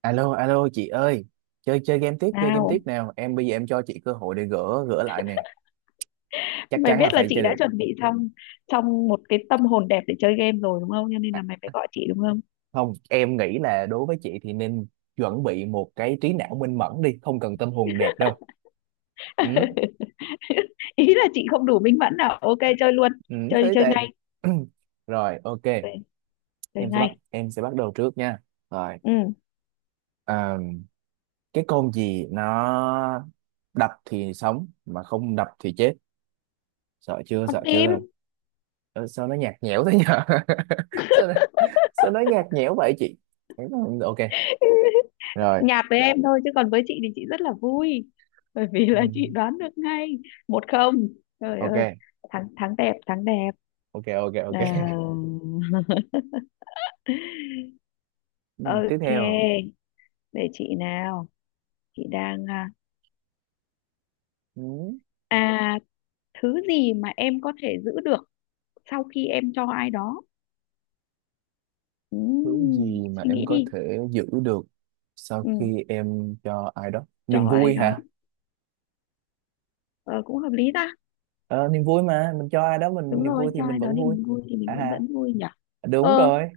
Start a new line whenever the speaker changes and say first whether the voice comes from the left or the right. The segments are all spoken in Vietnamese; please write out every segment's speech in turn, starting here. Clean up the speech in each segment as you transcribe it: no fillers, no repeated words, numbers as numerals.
right: Alo, alo chị ơi, chơi chơi game
left: Nào,
right: tiếp nào. Bây giờ em cho chị cơ hội để gỡ gỡ lại nè. Chắc
left: mày
right: chắn là
left: biết là
right: phải
left: chị
right: chơi
left: đã
right: được.
left: chuẩn bị xong trong một cái tâm hồn đẹp để chơi game rồi đúng không? Cho nên là mày phải gọi chị đúng không?
right: Không, em nghĩ là đối với chị thì nên chuẩn bị một cái trí não minh mẫn đi, không cần tâm hồn đẹp đâu. Ừ,
left: Ý là chị không đủ minh mẫn nào. Ok chơi luôn.
right: ừ,
left: Chơi
right: thế
left: chơi
right: tệ.
left: ngay.
right: Rồi, ok.
left: Chơi, chơi
right: Em sẽ bắt
left: ngay.
right: em sẽ bắt đầu trước nha. Rồi,
left: Ừ,
right: à, cái con gì nó đập thì sống mà không đập thì chết. Sợ chưa,
left: con
right: sợ
left: tim.
right: chưa? Ờ, sao nó nhạt nhẽo thế nhở? Sao sao nói nhạt nhẽo vậy chị? Ừ, ok rồi.
left: Nhạt với em thôi chứ còn với chị thì chị rất là vui. Bởi vì
right: Ừ,
left: là chị đoán được ngay. Một không. Trời ơi,
right: ok,
left: thắng thắng đẹp, thắng đẹp.
right: ok, ok,
left: À,
right: ok. Ừ, tiếp theo.
left: ok, để chị nào. Chị đang
right: ừ,
left: à, thứ gì mà em có thể giữ được sau khi em cho ai đó.
right: Thứ gì mà
left: Suy
right: em
left: nghĩ
right: có
left: đi.
right: thể giữ được sau
left: Ừ,
right: khi em cho ai đó
left: cho
right: niềm
left: ai
right: vui
left: đó.
right: hả?
left: Ờ, cũng hợp lý ta.
right: Ờ, niềm vui mà mình cho ai đó mình
left: Đúng
right: niềm
left: rồi,
right: vui thì
left: cho
right: mình
left: ai đó
right: vẫn
left: thì
right: vui.
left: vui thì mình
right: À
left: cũng
right: ha,
left: vẫn vui nhỉ.
right: đúng
left: Ờ.
right: rồi.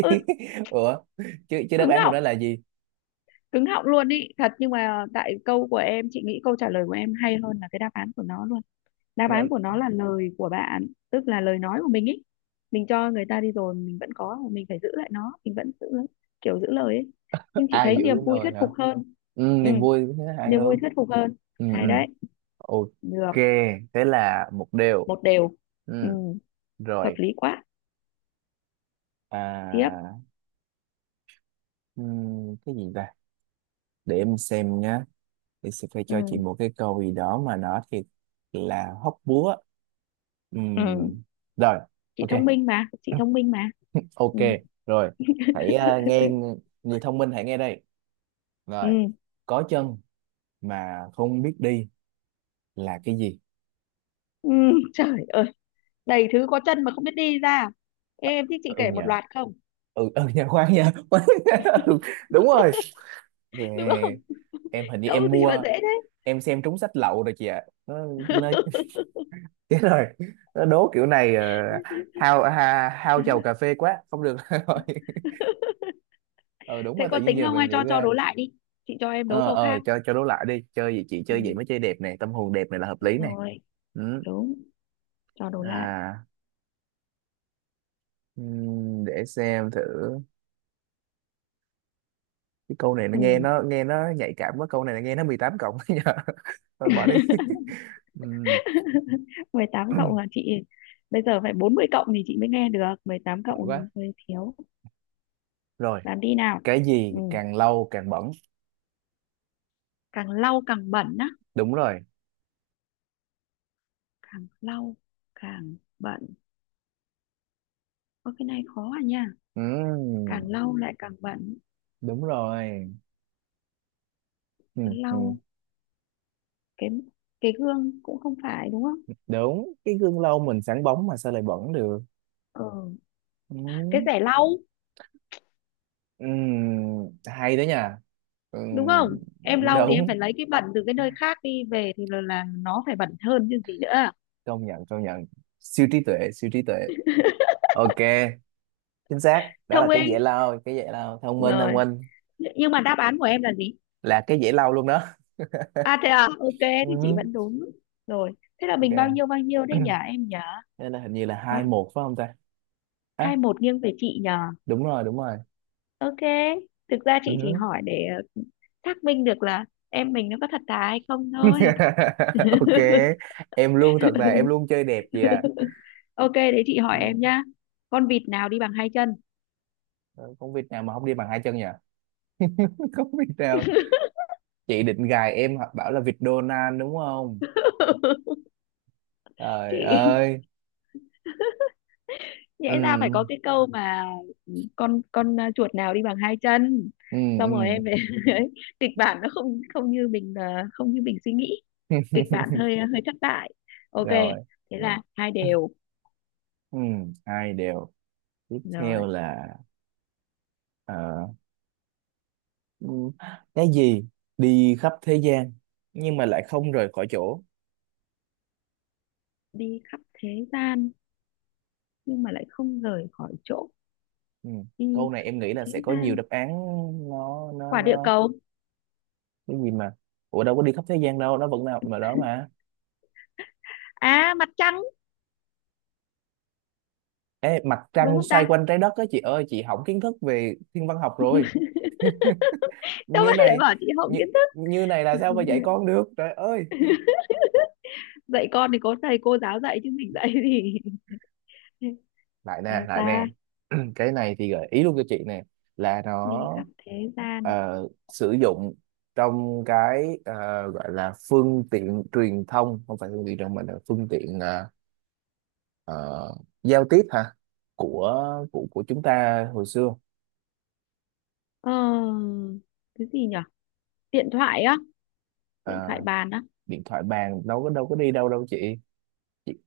left: Ừ,
right: Ủa, chứ chứ đáp
left: cứng
right: án của
left: họng,
right: nó là gì?
left: cứng họng luôn ý thật, nhưng mà tại câu của em chị nghĩ câu trả lời của em hay hơn là cái đáp án của nó luôn. Đáp án
right: Nó-
left: của nó là lời của bạn, tức là lời nói của mình ý. Mình cho người ta đi rồi mình vẫn có mà mình phải giữ lại nó mình vẫn giữ, kiểu giữ lời ấy. Nhưng chị
right: ai
left: thấy
right: giữ
left: niềm vui
right: nồi
left: thuyết
right: hả?
left: phục hơn.
right: Ừ,
left: Ừ,
right: niềm vui thế hay
left: niềm vui
right: hơn.
left: thuyết phục hơn.
right: Ừ, ừ.
left: Hay đấy.
right: Ok,
left: Được.
right: thế là một điều.
left: Một đều. Ừ,
right: Ừ,
left: hợp
right: rồi.
left: lý quá. Tiếp.
right: à cái gì ta? Để em xem nhá. Thì sẽ phải
left: Ừ,
right: cho chị một cái câu gì đó mà nó thiệt là hóc búa.
left: ừ.
right: Ừm, Rồi,
left: Chị
right: ok.
left: thông minh mà, chị thông minh mà.
right: Ok,
left: Ừ,
right: rồi. Hãy nghe, người thông minh hãy nghe đây.
left: ừ,
right: Rồi, có chân mà không biết đi là cái gì?
left: ừ. Trời ơi, đầy thứ có chân mà không biết đi ra. Ê, em thích chị
right: Ừ
left: kể một
right: nhờ,
left: loạt không?
right: ừ nhờ, khoan nhờ. Khoan. Nhờ. Ừ, đúng rồi.
left: Đúng không?
right: Nè, em hình như
left: Câu
right: em
left: gì mà
right: mua,
left: dễ thế?
right: em xem trúng sách lậu rồi chị ạ, nó chết rồi, nó đố kiểu này. Ờ, hao chầu cà phê quá không được rồi. Ờ đúng
left: Thế
right: rồi, tự
left: có
right: nhiên
left: tính
right: giờ
left: không hay
right: mình nghĩ
left: cho
right: ra.
left: đố lại đi. Chị cho em đố câu
right: Ờ
left: khác.
right: cho đố lại đi, chơi gì chị, chơi gì
left: Ừ,
right: mới chơi đẹp này, tâm hồn đẹp này là hợp
left: đúng
right: lý này.
left: rồi.
right: Ừ.
left: Đúng. Cho đố lại.
right: À, để xem thử. Cái câu này nó nghe
left: Ừ.
right: nó nghe nó nhạy cảm quá, câu này là nghe nó 18+. Nhờ, thôi bỏ đi. Ừm,
left: Mười tám cộng là chị bây giờ phải 40 cộng thì chị mới nghe được, 18
right: Sợ
left: cộng
right: quá.
left: hơi thiếu.
right: Rồi,
left: Làm đi nào.
right: cái gì
left: Ừ.
right: càng lâu càng bẩn?
left: Càng lau càng bẩn á.
right: Đúng rồi.
left: Càng lau càng bẩn. Ơ cái này khó à nha. Càng
right: Ừm,
left: lau lại càng bẩn.
right: Đúng rồi. Ừm, ừm.
left: Lau cái gương cũng không phải đúng không?
right: Đúng, cái gương lâu mình sáng bóng mà sao lại bẩn được?
left: Ừ.
right: Ừ.
left: Cái rẻ lau
right: Ừ. Hay đó nha. Ừ.
left: đúng không? Em lau thì em
right: Đúng,
left: phải lấy cái bẩn từ cái nơi khác đi về thì là nó phải bẩn hơn chứ gì nữa.
right: công nhận, công nhận, siêu trí tuệ, siêu trí tuệ. Ok, chính xác, đó
left: Thông
right: là cái
left: minh.
right: dễ lau, cái dễ lau, thông minh, thông
left: Rồi.
right: minh.
left: Nhưng mà đáp án của em là gì?
right: Là cái dễ lau luôn đó.
left: À thế à, ok thì chị
right: Ừ.
left: vẫn đúng. Rồi. Thế là
right: Ok.
left: mình bao nhiêu đấy nhỉ em nhỉ?
right: Đây là hình như là 2-1 phải không ta?
left: Hai
right: À,
left: một nghiêng về chị nhỉ?
right: đúng rồi, đúng rồi.
left: Ok, thực ra chị chỉ
right: Ừ.
left: hỏi để ờ, xác minh được là em mình nó có thật thà hay không thôi.
right: Ok, em luôn thật, là em luôn chơi đẹp gì à.
left: Ok, đấy chị hỏi em
right: Ừ.
left: nhá. Con vịt nào đi bằng hai chân?
right: Không Việt nào mà không đi bằng hai chân nhỉ? Không Việt nào. Chị định gài em hoặc bảo là vịt Donald đúng không? Trời
left: Chị
right: ơi.
left: nhẽ ra phải
right: ừ
left: có cái câu mà con chuột nào đi bằng hai chân.
right: ừ
left: Xong
right: ừ
left: rồi em ấy, kịch bản nó không không như mình không như mình suy nghĩ. Kịch bản hơi hơi thất bại. Ok,
right: Rồi.
left: thế là hai đều.
right: Ừ, 2-2. Tiếp
left: Rồi,
right: theo là ờ, ừ, cái gì đi khắp thế gian nhưng mà lại không rời khỏi chỗ?
left: đi khắp thế gian nhưng mà lại không rời khỏi chỗ.
right: Ừ. Câu
left: Đi
right: này
left: khắp
right: em nghĩ là
left: thế
right: sẽ có nhiều
left: gian.
right: đáp án. nó nó
left: Quả địa
right: nó
left: cầu.
right: cái gì mà, ủa đâu có đi khắp thế gian đâu, nó vẫn là mà đó mà.
left: À, mặt trăng.
right: Ê, mặt
left: Đúng
right: trăng
left: không
right: xoay
left: ta?
right: quanh trái đất á chị ơi, chị hỏng kiến thức về thiên văn học rồi.
left: Đâu
right: Như
left: phải lại
right: này,
left: bảo chị hổng
right: như,
left: kiến thức.
right: như này là sao mà dạy con được trời ơi.
left: Dạy con thì có thầy cô giáo dạy chứ mình dạy thì
right: Lại nè,
left: sao
right: lại nè.
left: ta.
right: Cái này thì gợi ý luôn cho chị nè, là nó
left: Đi khắp thế gian.
right: ờ, sử dụng trong cái ờ, gọi là phương tiện truyền thông, không phải phương tiện truyền thông mà là phương tiện ờ, giao tiếp hả, của của của chúng ta hồi xưa.
left: Ờ, cái gì nhở? Điện thoại á.
right: Ờ,
left: Điện thoại bàn á.
right: điện thoại bàn đâu có, đâu có đi đâu đâu chị,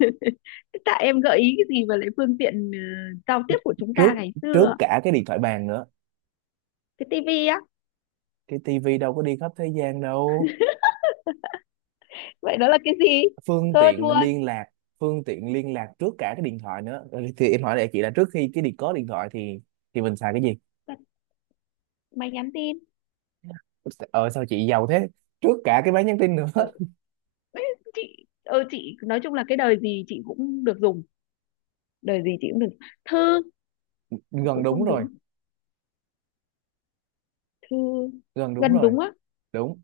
left: Thế tại em gợi ý cái gì mà lại phương tiện giao tiếp của chúng ta
right: trước,
left: ngày
right: trước
left: xưa.
right: cả cái điện thoại bàn nữa.
left: Cái tivi á.
right: Cái tivi đâu có đi khắp thế gian đâu.
left: Vậy đó là cái gì?
right: Phương
left: Thôi thua.
right: tiện liên lạc, phương tiện liên lạc trước cả cái điện thoại nữa. Ừ, thì em hỏi lại chị là trước khi cái điện có điện thoại thì mình xài cái gì?
left: Máy nhắn tin.
right: Ờ sao chị giàu thế, trước cả cái máy nhắn tin nữa.
left: Ừ, ấy, chị ừ, chị nói chung là cái đời gì chị cũng được dùng. Đời gì chị cũng được. Thư.
right: Gần
left: Cũng
right: đúng
left: không
right: rồi,
left: đúng. Thư.
right: gần đúng
left: Gần
right: rồi,
left: đúng á.
right: đúng.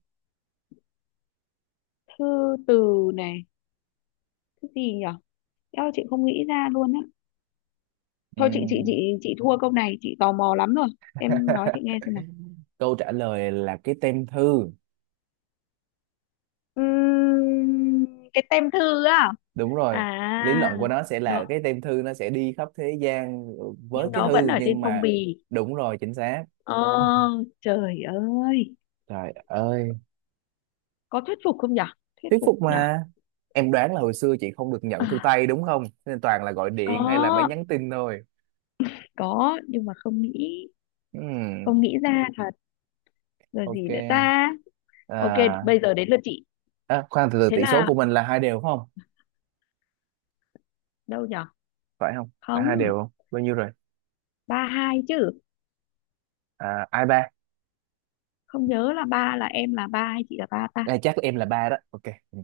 left: Thư từ này. Cái gì nhở? Eo chị không nghĩ ra luôn á. Thôi chị chị chị
right: Ừm.
left: chị thua câu này, chị tò mò lắm rồi. Em nói chị nghe xem nào.
right: Câu trả lời là cái tem thư.
left: Ừm, cái tem thư á.
right: Đúng rồi, lý
left: À,
right: luận của nó sẽ là
left: đó.
right: cái tem thư nó sẽ đi khắp thế gian với
left: Nhưng
right: cái
left: nó vẫn
right: thư
left: ở trên
right: nhưng
left: phong
right: mà,
left: bì.
right: đúng rồi, chính xác.
left: Ờ, trời ơi.
right: Trời ơi.
left: Có thuyết phục không nhở? Thuyết
right: Thuyết
left: phục
right: phục
left: nhở.
right: mà. Em đoán là hồi xưa chị không được nhận thư
left: À,
right: tay đúng không, nên toàn là gọi điện hay là máy
left: có.
right: nhắn tin thôi.
left: Có nhưng mà không nghĩ.
right: Ừm,
left: Không nghĩ ra thật. Rồi gì nữa
right: ok.
left: ta? Ok,
right: à,
left: bây giờ đến lượt chị.
right: À, khoan từ từ,
left: Thế
right: tỷ số
left: là
right: của mình là hai đều không?
left: đâu nhở?
right: Phải không, phải hai
left: Không,
right: đều không, bao nhiêu rồi?
left: ba hai chứ.
right: À, ai ba?
left: Không nhớ là ba là em là ba hay chị là ba ta.
right: À, chắc em là ba đó. Ok. Ừ.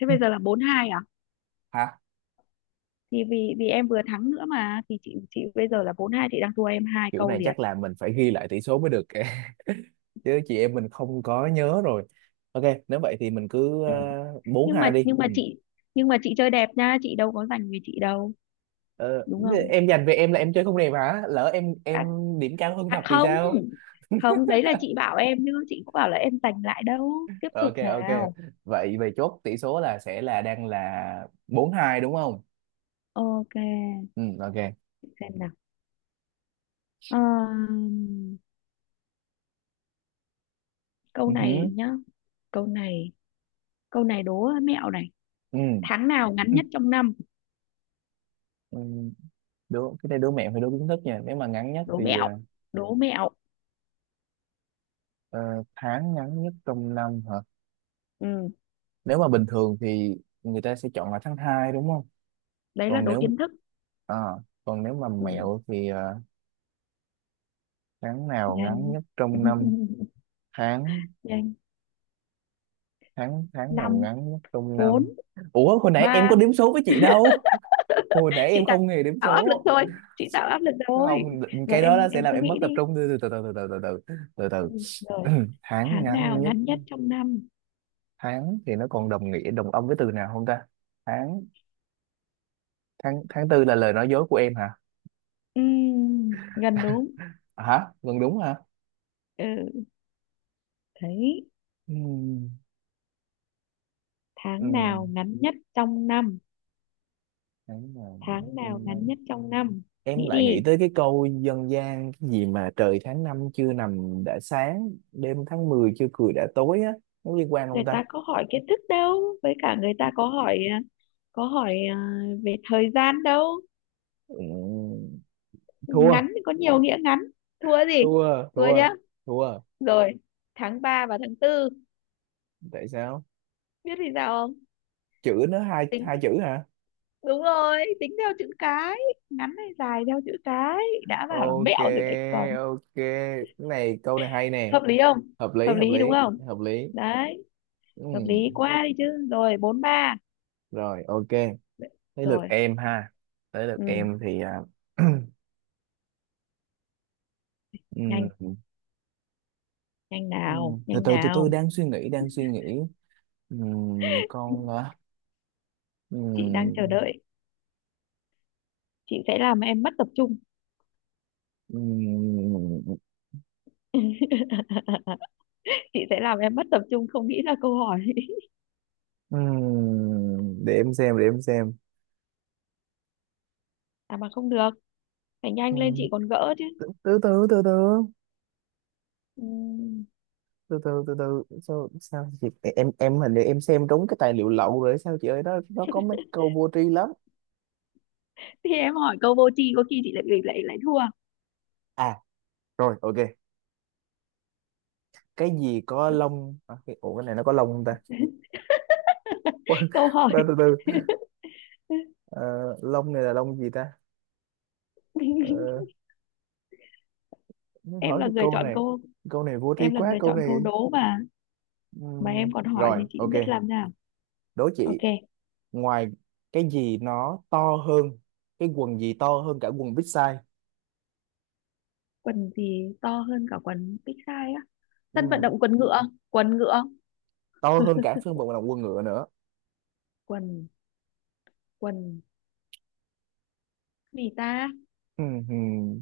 left: Thế
right: Hứ,
left: bây giờ là bốn hai à?
right: hả.
left: Thì vì vì em vừa thắng nữa mà thì chị bây giờ là bốn hai chị đang thua em hai
right: Kiểu
left: câu
right: này
left: liền.
right: chắc là mình phải ghi lại tỷ số mới được kìa. Chứ chị em mình không có nhớ rồi. Ok nếu vậy thì mình cứ
left: Ừ.
right: bốn
left: nhưng mà
right: hai đi.
left: nhưng mà
right: Ừ.
left: chị, nhưng mà chị chơi đẹp nha chị đâu có giành về chị đâu
right: Ờ,
left: đúng
right: thế
left: không.
right: em dành về em là em chơi không đẹp hả, lỡ em
left: À,
right: điểm cao hơn thật
left: à
right: thì
left: không,
right: sao?
left: không đấy là chị bảo em chứ chị cũng bảo là em giành lại đâu. Tiếp tục
right: Ok, ok,
left: nào.
right: vậy về chốt tỷ số là sẽ là đang là 4-2 đúng không?
left: Ok,
right: Ừ ok.
left: xem nào. Ờm, Câu
right: Ừ
left: này
right: hứ,
left: nhá. Câu này, câu này đố mẹo này.
right: ừ
left: Tháng nào ngắn
right: ừ,
left: nhất trong năm?
right: ừ. Đố cái này đố mẹo hay đố kiến thức nha, nếu mà ngắn nhất
left: Đố
right: thì ờ,
left: mẹo, đố mẹo.
right: ờ, tháng ngắn nhất trong năm hả?
left: Ừ.
right: Nếu mà bình thường thì người ta sẽ chọn là tháng 2 đúng không?
left: Đấy là
right: Còn
left: đố
right: nếu
left: kiến thức.
right: à, còn nếu mà
left: Ừ.
right: mẹo thì ờ, tháng nào
left: Nhanh.
right: ngắn nhất trong năm? Tháng
left: Nhanh.
right: tháng Tháng nào
left: Năm.
right: ngắn nhất trong
left: Bốn.
right: năm? Ủa, hồi nãy em
left: Ba.
right: có đếm số với chị đâu, hồi nãy
left: Chị
right: em
left: tạo
right: không hề đếm
left: tạo áp lực
right: số.
left: thôi. Chị tạo áp lực thôi.
right: Không,
left: Rồi
right: cái đó,
left: em
right: đó sẽ
left: em
right: làm
left: cứ
right: em mất
left: nghĩ đi.
right: tập trung, từ từ từ từ từ từ từ từ từ
left: Ừ. Rồi.
right: từ. Tháng
left: Tháng nào
right: ngắn nhất,
left: ngắn nhất trong năm?
right: tháng thì nó còn đồng nghĩa đồng âm với từ nào không ta? Tháng tháng Tháng tư là lời nói dối của em hả?
left: Gần đúng.
right: À, hả, gần đúng hả?
left: Ừ. Thấy.
right: Ừm,
left: Tháng nào
right: ừm,
left: ngắn nhất trong năm?
right: tháng nào
left: Tháng nào
right: trong
left: ngắn
right: năm.
left: nhất trong năm?
right: Em
left: Nghĩ
right: lại
left: đi.
right: nghĩ tới cái câu dân gian cái gì mà "trời tháng năm chưa nằm đã sáng, đêm tháng 10 chưa cười đã tối" á, nó liên quan
left: Người
right: không ta?
left: ta có hỏi kiến thức đâu với cả người ta có hỏi có hỏi về thời gian đâu.
right: Ừm, thua,
left: Ngắn thì có nhiều nghĩa ngắn. Thua gì?
right: thua,
left: Thua
right: thua,
left: nhá.
right: thua.
left: Rồi. Tháng 3 và tháng tư.
right: Tại sao?
left: Biết vì sao không?
right: Chữ nữa, hai,
left: Tính.
right: hai chữ hả?
left: Đúng rồi, tính theo chữ cái. Ngắn hay dài theo chữ cái. Đã bảo là
right: Ok,
left: mẹo rồi đấy còn.
right: ok, cái này câu này hay nè.
left: Hợp lý không?
right: Hợp lý,
left: Hợp
right: hợp
left: lý đúng
right: lý,
left: không?
right: hợp lý.
left: Đấy. Hợp lý
right: Ừm,
left: quá đi chứ. Rồi, bốn ba.
right: rồi ok, tới lượt
left: Rồi.
right: em ha. Tới lượt
left: Ừ.
right: em thì à,
left: Nhanh,
right: ừm,
left: nhanh nào,
right: từ
left: nhanh
right: từ từ từ,
left: nào.
right: đang suy nghĩ, đang suy nghĩ. Con à,
left: Chị đang
right: ừm,
left: chờ đợi. Chị sẽ làm em mất tập trung.
right: ừm,
left: Chị sẽ làm em mất tập trung không nghĩ ra câu hỏi.
right: để em xem, để em xem.
left: À mà không được, phải nhanh lên
right: Ừm,
left: chị còn gỡ chứ.
right: từ từ từ từ từ.
left: Ừm,
right: Từ từ từ từ Sao sao chị, em hình như em xem trúng cái tài liệu lậu rồi sao chị ơi, nó có mấy câu vô tri lắm.
left: thì em hỏi câu vô tri có khi chị lại lại lại thua.
right: À, rồi ok, cái gì có lông à, cái, ủa cái này nó có lông không ta? Khoan,
left: Câu hỏi.
right: khoan, từ từ. Ờ, lông này là lông gì ta? Ờ, nó
left: Em
right: hỏi
left: là
right: cái
left: người
right: câu
left: chọn
right: này,
left: câu.
right: câu này vô tri
left: Em là
right: quá
left: người
right: câu
left: chọn câu
right: này.
left: đố mà. Mà em còn hỏi
right: Rồi
left: thì chị
right: ok,
left: biết làm nào.
right: đố
left: Ok.
right: chị. Ngoài, cái gì nó to hơn, cái quần gì to hơn cả quần big size?
left: Quần gì to hơn cả quần big size á? Sân vận
right: Ừm,
left: động quần ngựa. Quần ngựa.
right: to hơn cả phân bò là quần ngựa nữa.
left: Quần, quần gì ta?
right: Ừm,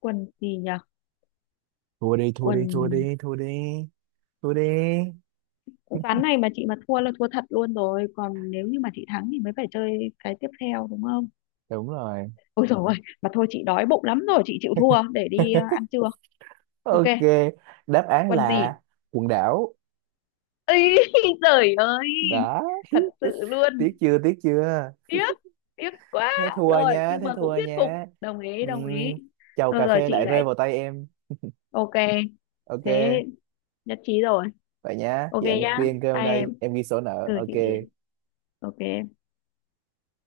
left: Quần gì nhở?
right: thua đi, thua
left: Quần.
right: đi, thua đi, thua đi, thua đi,
left: Ván này mà chị mà thua là thua thật luôn rồi còn nếu như mà chị thắng thì mới phải chơi cái tiếp theo đúng không?
right: đúng rồi.
left: Ôi dồi ôi. Mà thôi chị đói bụng lắm rồi, chị chịu thua để đi ăn trưa. Ok.
right: Ok, đáp án
left: Quần
right: là
left: gì?
right: quần đảo.
left: Ấy, trời ơi.
right: Đó.
left: Thật sự
right: Tiếc
left: luôn.
right: chưa, tiếc chưa?
left: Tiếc, tiếc quá.
right: Thế thua
left: Rồi
right: nha,
left: nhưng
right: thế
left: mà cũng
right: thua
left: thuyết phục.
right: nha.
left: Đồng ý, đồng ý.
right: Ừm, chầu
left: Rồi
right: cà
left: rồi
right: phê
left: chị
right: lại
left: lại.
right: rơi vào tay em.
left: Ok.
right: Ok
left: Thế. Nhất trí rồi.
right: vậy nhá,
left: Ok
right: chị ăn
left: nhá.
right: riêng cơm
left: Bye
right: đây,
left: em.
right: em ghi sổ nợ,
left: Ừ chị Điền.
right: ok.
left: Ok